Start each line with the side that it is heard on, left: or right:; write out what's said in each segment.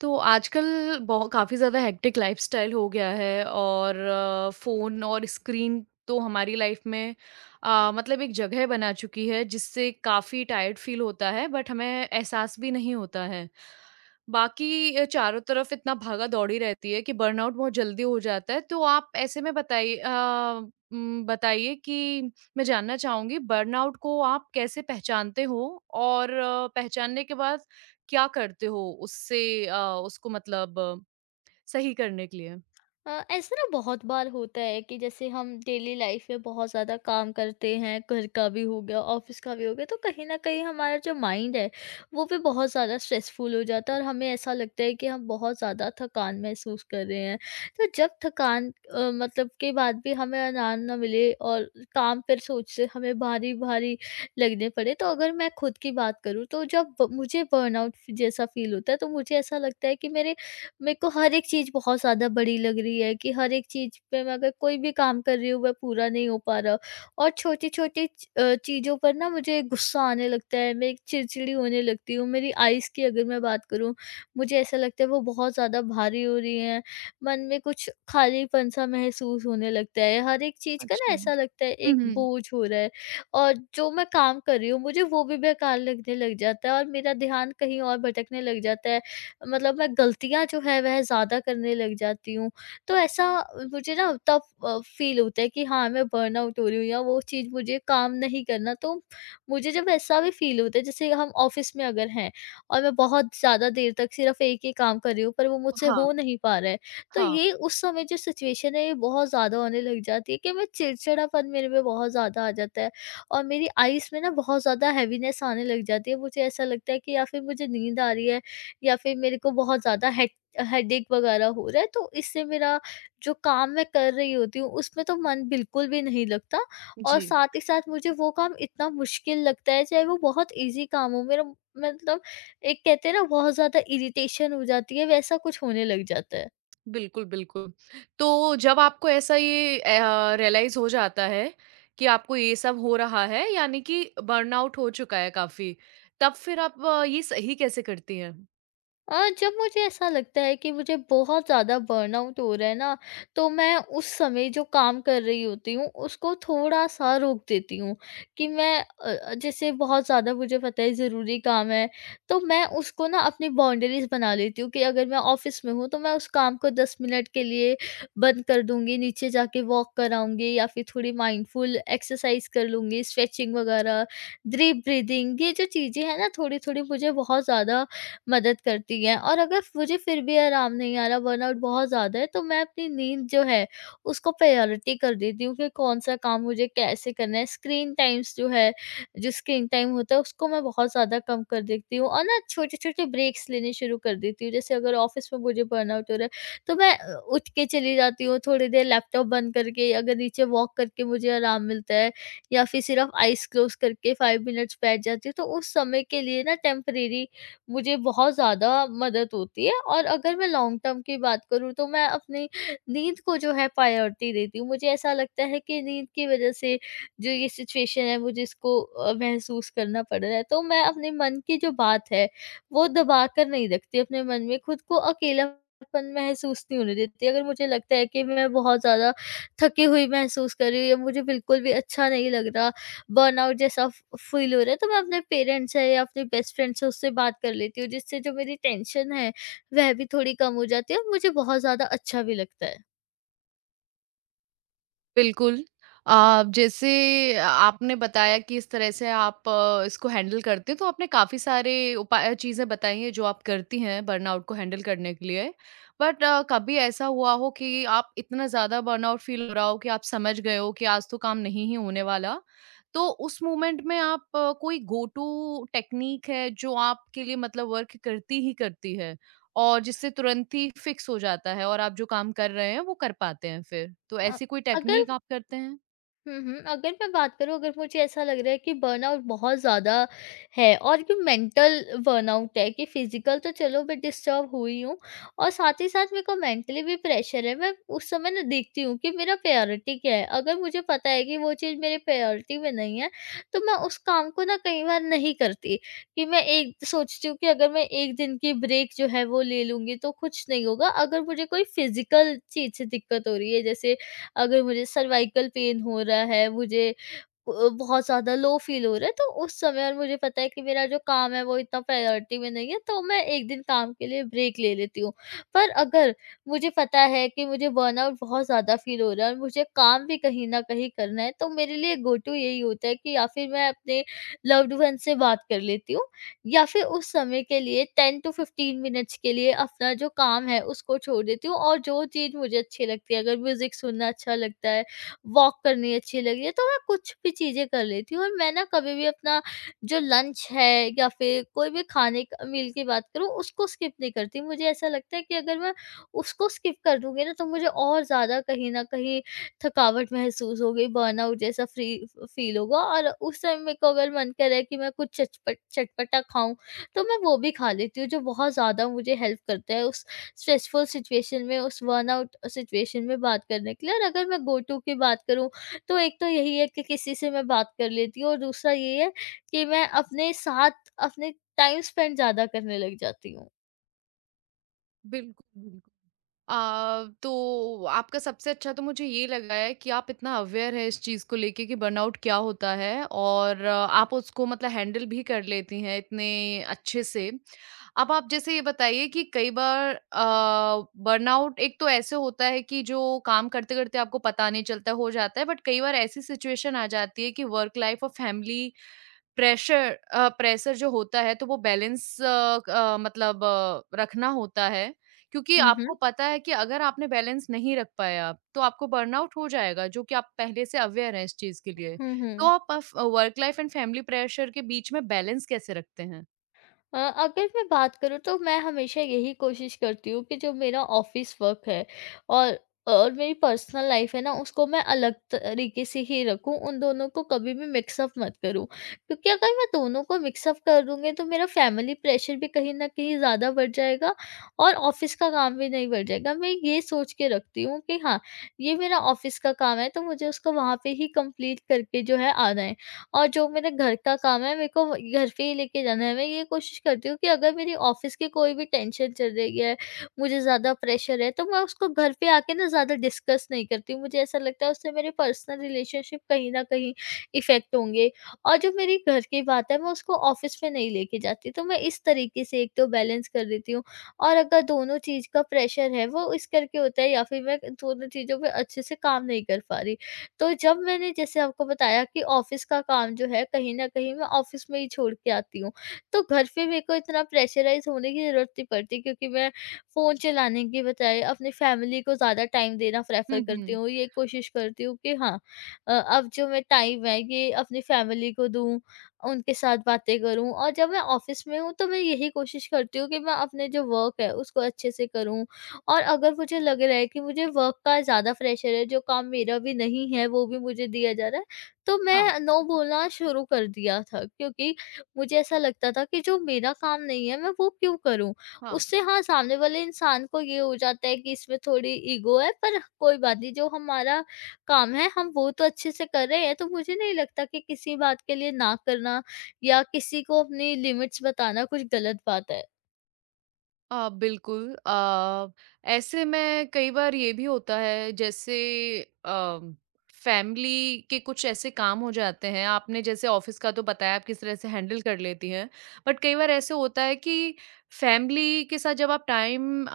right: तो आजकल बहु काफ़ी ज़्यादा हेक्टिक लाइफ़स्टाइल हो गया है और फ़ोन और स्क्रीन तो हमारी लाइफ में मतलब एक जगह बना चुकी है जिससे काफ़ी टायर्ड फ़ील होता है बट हमें एहसास भी नहीं होता है। बाकी चारों तरफ इतना भागा-दौड़ी रहती है कि बर्नआउट बहुत जल्दी हो जाता है। तो आप ऐसे में बताइए कि मैं जानना चाहूँगी बर्नआउट को आप कैसे पहचानते हो? और पहचानने के बाद क्या करते हो उससे अ, उसको मतलब सही करने के लिए?
left: ऐसा ना बहुत बार होता है कि जैसे हम डेली लाइफ में बहुत ज़्यादा काम करते हैं, घर का भी हो गया, ऑफिस का भी हो गया, तो कहीं ना कहीं हमारा जो माइंड है वो भी बहुत ज़्यादा स्ट्रेसफुल हो जाता है और हमें ऐसा लगता है कि हम बहुत ज़्यादा थकान महसूस कर रहे हैं। तो जब थकान मतलब के बाद भी हमें आराम ना मिले और काम पर सोच से हमें भारी भारी लगने पड़े, तो अगर मैं खुद की बात करूँ तो जब मुझे बर्नआउट जैसा फील होता है तो मुझे ऐसा लगता है कि मेरे मेरे को हर एक चीज़ बहुत ज़्यादा बड़ी लग रही है, कि हर एक चीज़ पे मैं अगर कोई भी काम कर रही हूँ वह पूरा नहीं हो पा रहा और छोटी-छोटी चीज़ों पर ना मुझे गुस्सा आने लगता है, मैं चिड़चिड़ी होने लगती हूँ। मेरी आइज़ की अगर मैं बात करूँ, मुझे ऐसा लगता है वो बहुत ज़्यादा भारी हो रही हैं, मन में कुछ खालीपन-सा महसूस होने लगता है। हर एक चीज़ का ना
right: अच्छा।
left: ऐसा
right: हुँ,
left: लगता है एक
right: हुँ।
left: बोझ हो रहा है और जो मैं काम कर रही हूँ मुझे वो भी बेकार लगने लग जाता है और मेरा ध्यान कहीं और भटकने लग जाता है, मतलब मैं गलतियाँ जो है वह ज़्यादा करने लग जाती हूँ। तो ऐसा मुझे ना तब फ़ील होता है कि हाँ, मैं बर्नआउट हो रही हूँ या वो चीज़ मुझे काम नहीं करना। तो मुझे जब ऐसा भी फ़ील होता है जैसे हम ऑफ़िस में अगर हैं और मैं बहुत ज़्यादा देर तक सिर्फ़ एक ही काम कर रही हूँ पर वो मुझसे
right: हाँ,
left: हो नहीं पा रहा है। तो
right: हाँ।
left: ये उस समय जो सिचुएशन है ये बहुत ज़्यादा होने लग जाती है कि मैं चिड़चिड़ापन मेरे में बहुत ज़्यादा आ जाता है और मेरी आईज़ में ना बहुत ज़्यादा हेवीनेस आने लग जाती है। मुझे ऐसा लगता है कि या फिर मुझे नींद आ रही है या फिर मेरे को बहुत ज़्यादा हेडेक वगैरह हो रहा है, तो इससे मेरा जो काम मैं कर रही होती हूँ उसमें तो मन बिल्कुल भी नहीं लगता और
right: जी,
left: साथ ही साथ मुझे वो काम इतना मुश्किल लगता है, चाहे वो बहुत इजी काम हो। मेरा मतलब, एक कहते हैं ना बहुत ज़्यादा इरिटेशन हो जाती है, वैसा कुछ होने लग जाता है।
right: बिल्कुल, बिल्कुल। तो जब आपको ऐसा ये रियलाइज़ हो जाता है कि आपको ये सब हो रहा है यानी कि बर्नआउट हो चुका है काफ़ी, तब फिर आप ये सही कैसे करती हैं?
left: जब मुझे ऐसा लगता है कि मुझे बहुत ज़्यादा बर्नआउट हो रहा है ना, तो मैं उस समय जो काम कर रही होती हूँ, उसको थोड़ा-सा रोक देती हूँ कि मैं जैसे बहुत ज़्यादा मुझे पता है ज़रूरी काम है, तो मैं उसको ना अपनी बाउंड्रीज़ बना लेती हूँ कि अगर मैं ऑफ़िस में हूँ, तो मैं उस काम को 10 मिनट के लिए बंद कर दूँगी, नीचे जाके वॉक कराऊँगी या फिर थोड़ी माइंडफुल एक्सरसाइज़ कर लूँगी, स्ट्रेचिंग वग़ैरह, डीप ब्रीथिंग, ये जो चीज़ें हैं ना, थोड़ी-थोड़ी मुझे बहुत ज़्यादा मदद करती हैं। और अगर मुझे फिर भी आराम नहीं आ रहा, बर्नआउट बहुत ज़्यादा है, तो मैं अपनी नींद जो है उसको प्रायोरिटी कर देती हूँ कि कौन-सा काम मुझे कैसे करना है। स्क्रीन टाइम्स जो है, जो स्क्रीन टाइम होता है उसको मैं बहुत ज़्यादा कम कर देती हूँ और ना छोटे-छोटे ब्रेक्स लेने शुरू कर देती हूँ। जैसे अगर ऑफ़िस में मुझे बर्नआउट हो रहा है, तो मैं उठ के चली जाती हूँ, थोड़ी देर लैपटॉप बंद करके अगर नीचे वॉक करके मुझे आराम मिलता है या फिर सिर्फ़ आइज़ क्लोज़ करके 5 मिनट्स बैठ जाती हूँ, तो उस समय के लिए ना टेम्परेरी मुझे बहुत ज़्यादा मदद होती है। और अगर मैं लॉन्ग टर्म की बात करूँ तो मैं अपनी नींद को जो है प्रायोरिटी देती हूँ। मुझे ऐसा लगता है कि नींद की वज़ह से जो ये सिचुएशन है मुझे इसको महसूस करना पड़ रहा है। तो मैं अपने मन की जो बात है वो दबा कर नहीं रखती अपने मन में, खुद को अकेलापन महसूस नहीं होने देती। अगर मुझे लगता है कि मैं बहुत ज़्यादा थकी हुई महसूस कर रही हूँ या मुझे बिल्कुल भी अच्छा नहीं लग रहा, बर्नआउट जैसा फ फ़ील हो रहा है, तो मैं अपने पेरेंट्स से या अपने बेस्ट फ्रेंड से उससे बात कर लेती हूँ, जिससे जो मेरी टेंशन है वह भी थोड़ी कम हो जाती है और मुझे बहुत ज़्यादा अच्छा भी लगता है।
right: बिल्कुल। जैसे आपने बताया कि इस तरह से आप इसको हैंडल करते हैं, तो आपने काफ़ी सारे उपाय चीज़ें बताई हैं जो आप करती हैं बर्नआउट को हैंडल करने के लिए। बट कभी ऐसा हुआ हो कि आप इतना ज़्यादा बर्नआउट फ़ील हो रहा हो कि आप समझ गए हो कि आज तो काम नहीं ही होने वाला, तो उस मोमेंट में आप कोई गो टू टेक्नीक है जो आपके लिए मतलब वर्क करती ही करती है? और जिससे तुरंत ही फिक्स हो जाता है और आप जो काम कर रहे हैं वो कर पाते हैं फिर। तो
left: अ,
right: ऐसी कोई
left: अगर
right: टेक्नीक आप करते हैं?
left: हुँ, हुँ। अगर मैं बात करूँ, अगर मुझे ऐसा लग रहा है कि बर्नआउट बहुत ज़्यादा है और कि मेंटल बर्नआउट है कि फ़िज़िकल, तो चलो मैं डिस्टर्ब हुई हूँ और साथ ही साथ मेरे को मेंटली भी प्रेशर है। मैं उस समय ना देखती हूँ कि मेरा प्रायोरिटी क्या है? अगर मुझे पता है कि वो चीज़ मेरे प्रायोरिटी में नहीं है, तो मैं उस काम को ना कई बार नहीं करती, कि मैं एक सोचती हूँ कि अगर मैं 1 दिन की ब्रेक जो है वो ले लूँगी तो कुछ नहीं होगा। अगर मुझे कोई फ़िज़िकल चीज़ से दिक्कत हो रही है, जैसे अगर मुझे सर्वाइकल पेन हो रहा है, मुझे बहुत ज़्यादा लो फ़ील हो रहा है, तो उस समय और मुझे पता है कि मेरा जो काम है वो इतना प्रायोरिटी में नहीं है, तो मैं एक दिन काम के लिए ब्रेक ले लेती हूँ। पर अगर मुझे पता है कि मुझे बर्नआउट बहुत ज़्यादा फ़ील हो रहा है और मुझे काम भी कहीं न कहीं करना है, तो मेरे लिए गो टू यही होता है कि या फिर मैं अपने लव्ड वन से बात कर लेती हूँ या फिर उस समय के लिए 10 टू 15 मिनट्स के लिए अपना जो काम है उसको छोड़ देती हूँ और जो चीज़ मुझे अच्छी लगती है, अगर म्यूज़िक सुनना अच्छा लगता है, वॉक करनी अच्छी लग रही है, तो मैं कुछ भी चीज़ें कर लेती हूँ। और मैं ना कभी भी अपना जो लंच है या फिर कोई भी खाने का मील की बात करूँ उसको स्किप नहीं करती। मुझे ऐसा लगता है कि अगर मैं उसको स्किप कर दूँगी ना तो मुझे और ज़्यादा कहीं न कहीं थकावट महसूस होगी, बर्नआउट जैसा फ़्री फ़ील होगा और उस समय मेरे को अगर मन करे कि मैं कुछ चचपट चटपटा खाऊँ, तो मैं वो भी खा लेती हूँ, जो बहुत ज़्यादा मुझे हेल्प करता है उस स्ट्रेसफुल सिचुएशन में, उस बर्नआउट सिचुएशन में बात करने के लिए। और अगर मैं गो टू की बात करूँ, तो एक तो यही है कि किसी से मैं बात कर लेती हूँ और दूसरा ये है कि मैं अपने साथ अपने टाइम स्पेंड ज़्यादा करने लग जाती हूँ।
right: बिल्कुल, बिल्कुल। तो आपका सबसे अच्छा तो मुझे ये लगा है कि आप इतना अवेयर हैं इस चीज़ को लेके कि बर्नआउट क्या होता है और आप उसको मतलब हैंडल भी कर लेती हैं इतने अच्छे से। अब आप जैसे ये बताइए कि कई बार बर्नआउट एक तो ऐसे होता है कि जो काम करते-करते आपको पता नहीं चलता, हो जाता है बट कई बार ऐसी सिचुएशन आ जाती है कि वर्क लाइफ़ और फैमिली प्रेशर जो होता है तो वो बैलेंस अ, क अ, मतलब अ, रखना होता है, क्योंकि
left: हुँ, हुँ।
right: आपको पता है कि अगर आपने बैलेंस नहीं रख पाए आप, तो आपको बर्नआउट हो जाएगा, जो कि आप पहले से अवेयर हैं इस चीज़ के लिए।
left: हुँ,
right: तो
left: हुँ।
right: आप अफ work life and family pressure के बीच में बैलेंस कैसे रखते हैं?
left: अगर मैं बात करूँ तो मैं हमेशा यही कोशिश करती हूँ कि जो मेरा ऑफिस वर्क है और और मेरी पर्सनल लाइफ है ना उसको मैं अलग तरीके से ही रखूँ, उन दोनों को कभी भी मिक्सअप मत करूँ, क्योंकि अगर मैं दोनों को मिक्सअप कर दूंगी तो मेरा फैमिली प्रेशर भी कहीं ना कहीं ज़्यादा बढ़ जाएगा और ऑफिस का काम भी नहीं बढ़ जाएगा। मैं ये सोच के रखती हूँ कि हाँ, ये मेरा ऑफिस का काम है, तो मुझे उसको वहाँ पे ही कंप्लीट करके जो है आना है और जो मेरे घर का काम है मेरे को घर पे ही लेके जाना है। मैं ये कोशिश करती हूँ कि अगर मेरी ऑफ़िस की कोई भी टेंशन चल रही है, मुझे ज़्यादा प्रेशर है तो मैं उसको घर पे आके ना ज़्यादा डिस्कस नहीं करती हूँ। मुझे ऐसा लगता है उससे मेरे पर्सनल रिलेशनशिप कहीं न कहीं इफ़ेक्ट होंगे और जो मेरी घर की बात है मैं उसको ऑफ़िस में नहीं लेके जाती। तो मैं इस तरीके से एक तो बैलेंस कर देती हूँ और अगर दोनों चीज़ का प्रेशर है वो इस करके होता है या फिर मैं दोनों चीज़ों पे अच्छे से काम नहीं कर पा रही। तो जब मैंने जैसे आपको बताया कि ऑफिस का काम जो है कहीं न कहीं मैं ऑफिस में ही छोड़ के आती हूँ, तो घर पे मेरे को इतना प्रेशराइज़ होने की ज़रूरत नहीं पड़ती, क्योंकि मैं फ़ोन चलाने की बजाय अपनी फैमिली को ज़्यादा टाइम देना
right: हुँ,
left: प्रेफ़र करती
right: हुँ।
left: हूँ। ये कोशिश करती हूँ कि हाँ, अब जो मैं टाइम है ये अपनी फैमिली को दूँ, उनके साथ बातें करूँ और जब मैं ऑफिस में हूँ तो मैं यही कोशिश करती हूँ कि मैं अपने जो वर्क है उसको अच्छे से करूँ और अगर मुझे लग रहा है कि मुझे वर्क का ज़्यादा प्रेशर है, जो काम मेरा भी नहीं है वो भी मुझे दिया जा रहा है, तो
right: हाँ,
left: मैं नो बोलना शुरू कर दिया था, क्योंकि मुझे ऐसा लगता था कि जो मेरा काम नहीं है मैं वो क्यों करूँ?
right: हाँ।
left: उससे हाँ, सामने वाले इंसान को ये हो जाता है कि इसमें थोड़ी ईगो है। पर कोई बात नहीं, जो हमारा काम है हम वो तो अच्छे से कर रहे हैं। तो मुझे नहीं लगता कि किसी बात के लिए ना करना या किसी को अपनी लिमिट्स बताना कुछ गलत बात है।
right: बिल्कुल ऐसे में कई बार ये भी होता है जैसे फैमिली के कुछ ऐसे काम हो जाते हैं आपने जैसे ऑफिस का तो बताया आप किस तरह से हैंडल कर लेती हैं बट कई बार ऐसे होता है कि फैमिली के साथ जब आप टाइम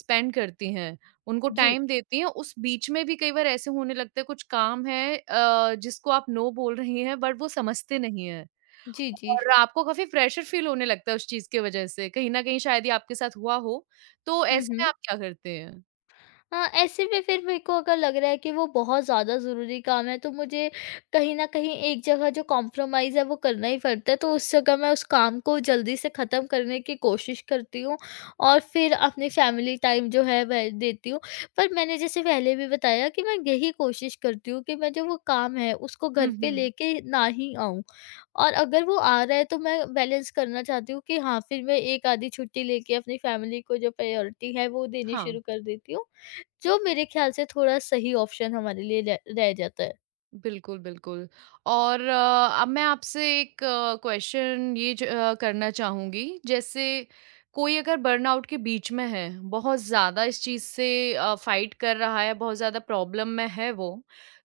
right: स्पेंड करती हैं उनको
left: जी।
right: टाइम देती हैं उस बीच में भी कई बार ऐसे होने लगते हैं कुछ काम है जिसको आप नो बोल रही हैं बट वो समझते नहीं हैं
left: जी, जी।
right: और आपको काफ़ी प्रेशर फ़ील होने लगता है उस चीज़ की वजह से, कहीं न कहीं शायद ये आपके साथ हुआ हो, तो
left: हुँ,
right: ऐसे में
left: हुँ।
right: आप क्या करते हैं?
left: हाँ, ऐसे में फिर मेरे को अगर लग रहा है कि वो बहुत ज़्यादा ज़रूरी काम है तो मुझे कहीं न कहीं एक जगह जो कॉम्प्रोमाइज़ है वो करना ही पड़ता है। तो उस जगह मैं उस काम को जल्दी से ख़त्म करने की कोशिश करती हूँ और फिर अपनी फैमिली टाइम जो है वह देती हूँ। पर मैंने जैसे पहले भी बताया कि मैं यही कोशिश करती हूँ कि मैं जो वो काम है उसको
right: हुँ,
left: घर पे
right: हुँ।
left: लेके ना ही आऊँ। और अगर वो आ रहा है तो मैं बैलेंस करना चाहती हूँ कि हाँ, फिर मैं एक आधी छुट्टी लेके अपनी फैमिली को जो प्रायोरिटी है वो देनी
right: हाँ।
left: शुरू कर देती हूँ। जो मेरे ख़्याल से थोड़ा सही ऑप्शन हमारे लिए रह रह जाता है।
right: बिल्कुल, बिल्कुल। और अब मैं आपसे एक क्वेश्चन ये करना चाहूँगी, जैसे कोई अगर बर्नआउट के बीच में है, बहुत ज़्यादा इस चीज़ से फाइट कर रहा है, बहुत ज़्यादा प्रॉब्लम में है वो,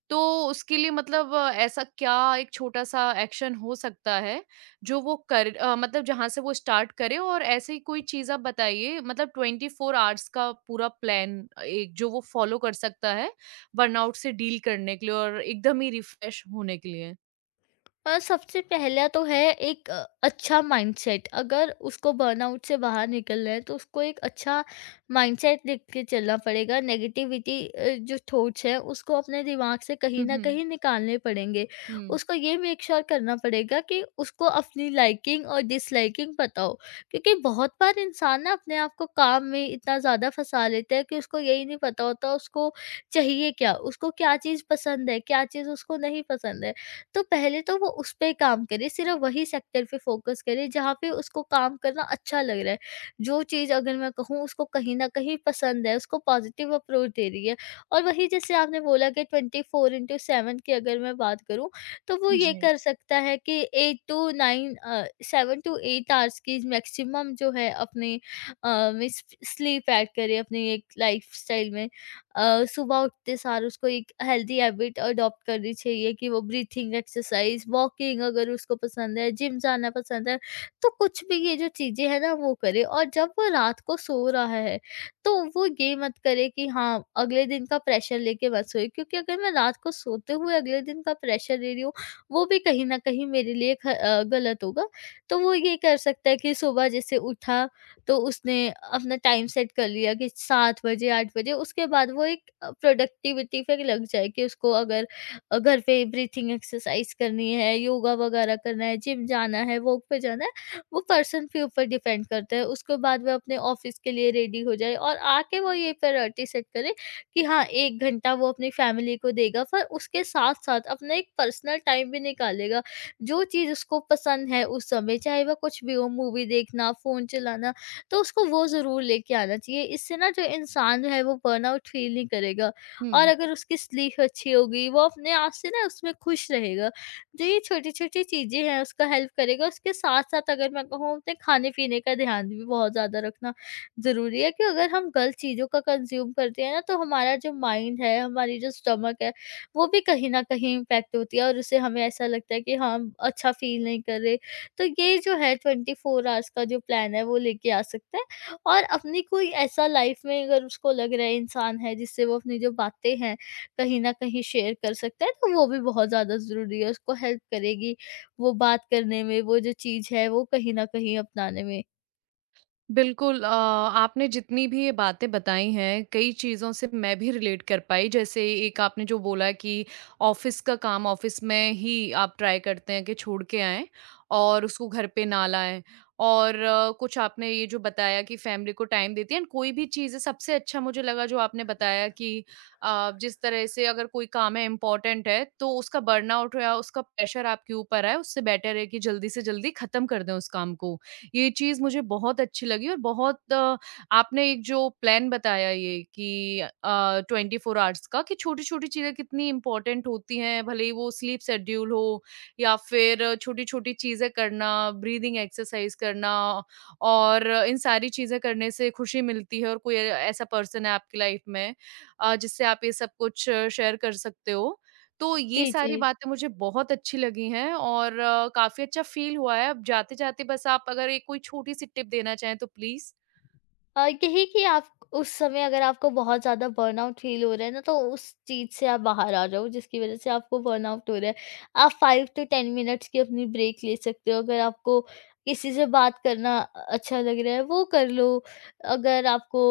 right: तो उसके लिए मतलब ऐसा क्या एक छोटा-सा एक्शन हो सकता है, जो वो मतलब जहाँ से वो स्टार्ट करे और ऐसी कोई चीज़ आप बताइए मतलब 24 आवर्स का पूरा प्लान एक जो वो फॉलो कर सकता है? बर्नआउट से डील करने के लिए और एकदम ही रिफ्रेश होने के लिए?
left: सबसे पहला तो है एक अच्छा माइंडसेट। अगर उसको बर्नआउट से बाहर निकलना है तो उसको एक अच्छा माइंडसेट लेके के चलना पड़ेगा। नेगेटिविटी जो थॉट्स हैं उसको अपने दिमाग से कहीं
right: हुँ,
left: ना
right: हुँ।
left: कहीं निकालने पड़ेंगे।
right: हुँ।
left: उसको ये मेक श्योर करना पड़ेगा कि उसको अपनी लाइकिंग और डिसलाइकिंग पता हो, क्योंकि बहुत बार इंसान ना अपने आप को काम में इतना ज़्यादा फंसा लेता है कि उसको यही नहीं पता होता उसको चाहिए क्या, उसको क्या चीज़ पसंद है क्या चीज़ उसको नहीं पसंद है। तो पहले तो वो उस पे काम करे, सिर्फ़ वही सेक्टर पे फ़ोकस करे जहाँ पे उसको काम करना अच्छा लग रहा है। जो चीज़ अगर मैं कहूँ उसको कहीं न कहीं पसंद है, उसको पॉज़िटिव अप्रोच दे रही है। और वही जैसे आपने बोला कि 24/7 की अगर मैं बात करूँ, तो वो ये
right: जी।
left: कर सकता है कि 8 टू 9 7 टू 8 आवर्स की मैक्सिमम जो है अपनी अ, में स्प स्लीप ऐड करे अपनी एक लाइफ़स्टाइल में। सुबह उठते सार उसको एक हेल्दी हैबिट अडॉप्ट करनी चाहिए कि वो ब्रीथिंग एक्सरसाइज, वॉकिंग, अगर उसको पसंद है, जिम जाना पसंद है तो कुछ भी, ये जो चीज़ें हैं ना वो करे। और जब वो रात को सो रहा है तो वो ये मत करे कि हाँ अगले दिन का प्रेशर लेके मत सोए, क्योंकि अगर मैं रात को सोते हुए अगले दिन का प्रेशर ले रही हूँ वो भी कहीं ना कहीं मेरे लिए गलत होगा। तो वो ये कर सकता है कि सुबह जैसे उठा तो उसने अपना टाइम सेट कर लिया कि 7 बजे 8 बजे, उसके बाद वो एक प्रोडक्टिविटी पे लग जाए। कि उसको अगर घर पे ब्रीथिंग एक्सरसाइज करनी है, योगा वगैरह करना है, जिम जाना है, वॉक पे जाना है, वो पर्सन के ऊपर डिपेंड करता है। उसके बाद वह अपने ऑफिस के लिए रेडी हो जाए और आके वो ये प्रायोरिटी सेट करे कि हाँ, 1 घंटा वो अपनी फैमिली को देगा पर उसके साथ-साथ अपना एक पर्सनल टाइम भी निकालेगा। जो चीज़ उसको पसंद है उस समय, चाहे वह कुछ भी हो, मूवी देखना, फ़ोन चलाना, तो उसको वो ज़रूर लेके आना चाहिए। इससे ना जो इंसान जो है वो बर्नआउट फ़ील नहीं करेगा। और
right: हुँ।
left: अगर उसकी स्लीप अच्छी होगी, वो अपने आप से ना उसमें खुश रहेगा। जो ये छोटी-छोटी चीज़ें हैं उसका हेल्प करेगा। उसके साथ-साथ अगर मैं कहूँ अपने खाने-पीने का ध्यान भी बहुत ज़्यादा रखना ज़रूरी है, कि अगर हम गलत चीज़ों का कंज़्यूम करते हैं ना तो हमारा जो माइंड है, हमारी जो स्टमक है, वो भी कहीं न कहीं इम्पैक्ट होती है और उससे हमें ऐसा लगता है कि हम अच्छा फ़ील नहीं कर रहे। तो ये जो है 24 आवर्स का जो प्लान है वो लेके आ सकता है। और अपनी कोई ऐसा लाइफ में अगर उसको लग रहा है इंसान है जिससे वो अपनी जो बातें हैं कहीं ना कहीं शेयर कर सकता है तो वो भी बहुत ज़्यादा ज़रूरी है, उसको हेल्प करेगी वो बात करने में। वो जो चीज़ है वो कहीं ना कहीं अपनाने में।
right: बिल्कुल आपने जितनी भी ये बातें बताई हैं, कई चीज़ों से मैं भी रिलेट कर पाई। जैसे एक आपने जो बोला कि ऑफ़िस का काम ऑफ़िस में ही आप ट्राई करते हैं कि छोड़ के आएँ और उसको घर पे ना लाएँ। और कुछ आपने ये जो बताया कि फ़ैमिली को टाइम देती हैं एंड कोई भी चीज़ें सबसे अच्छा मुझे लगा जो आपने बताया कि जिस तरह से अगर कोई काम है इम्पोर्टेंट है, तो उसका बर्नआउट या उसका प्रेशर आपके ऊपर है, उससे बेटर है कि जल्दी से जल्दी ख़त्म कर दें उस काम को। ये चीज़ मुझे बहुत अच्छी लगी और आपने एक जो प्लान बताया ये कि 24 आवर्स का कि छोटी-छोटी चीज़ें कितनी इम्पोर्टेंट होती हैं, भले ही वो स्लीप शेड्यूल हो या फिर छोटी-छोटी चीज़ें करना, ब्रीदिंग एक्सरसाइज करना और इन सारी चीज़ें करने से खुशी मिलती है और कोई ऐ ऐसा पर्सन है आपकी लाइफ में जिससे आप ये सब कुछ शेयर कर सकते हो। तो ये
left: जी जी।
right: सारी बातें मुझे बहुत अच्छी लगी हैं और काफ़ी अच्छा फ़ील हुआ है। अब जाते-जाते बस आप अगर एक कोई छोटी-सी टिप देना चाहें तो प्लीज़?
left: यही कि आप उस समय अगर आपको बहुत ज़्यादा बर्नआउट फील हो रहा है ना तो उस चीज़ से आप बाहर आ जाओ जिसकी वज़ह से आपको बर्नआउट हो रहा है। आप 5 टू 10 मिनट्स की अपनी ब्रेक ले सकते हो। अगर आपको किसी से बात करना अच्छा लग रहा है वो कर लो। अगर आपको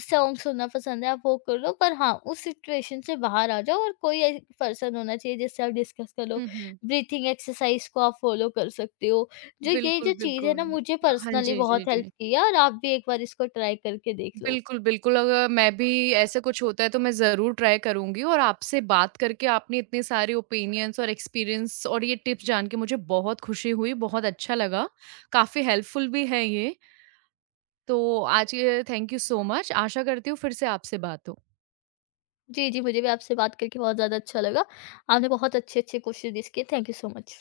left: सॉन्ग सुनना पसंद है आप वो कर लो। पर हाँ, उस सिचुएशन से बाहर आ जाओ और कोई एक पर्सन होना चाहिए जिससे आप डिस्कस कर लो।
right: हुँ, हुँ।
left: ब्रीथिंग एक्सरसाइज़ को आप फ़ॉलो कर सकते हो। जो ये
right: बिल्कुल,
left: जो चीज़ है ना
right: बिल्कुल।
left: मुझे
right: हाँ
left: पर्सनली
right: जी, जी,
left: बहुत हेल्प
right: जी।
left: की है और आप भी एक बार इसको ट्राई करके देख लो।
right: बिल्कुल, बिल्कुल अगर मैं भी ऐसा कुछ होता है तो मैं ज़रूर ट्राई करूँगी और आपसे बात करके आपने इतने सारे ओपिनियंस और एक्सपीरियंस और ये टिप्स जान के मुझे बहुत खुशी हुई, बहुत अच्छा लगा। काफ़ी हेल्पफुल भी है ये। तो आज ये थैंक यू सो मच। आशा करती हूँ फिर से आपसे बात हो।
left: जी, जी मुझे भी आपसे बात करके बहुत ज़्यादा अच्छा लगा। आपने बहुत अच्छे-अच्छे क्वेश्चन इसके, थैंक यू सो मच।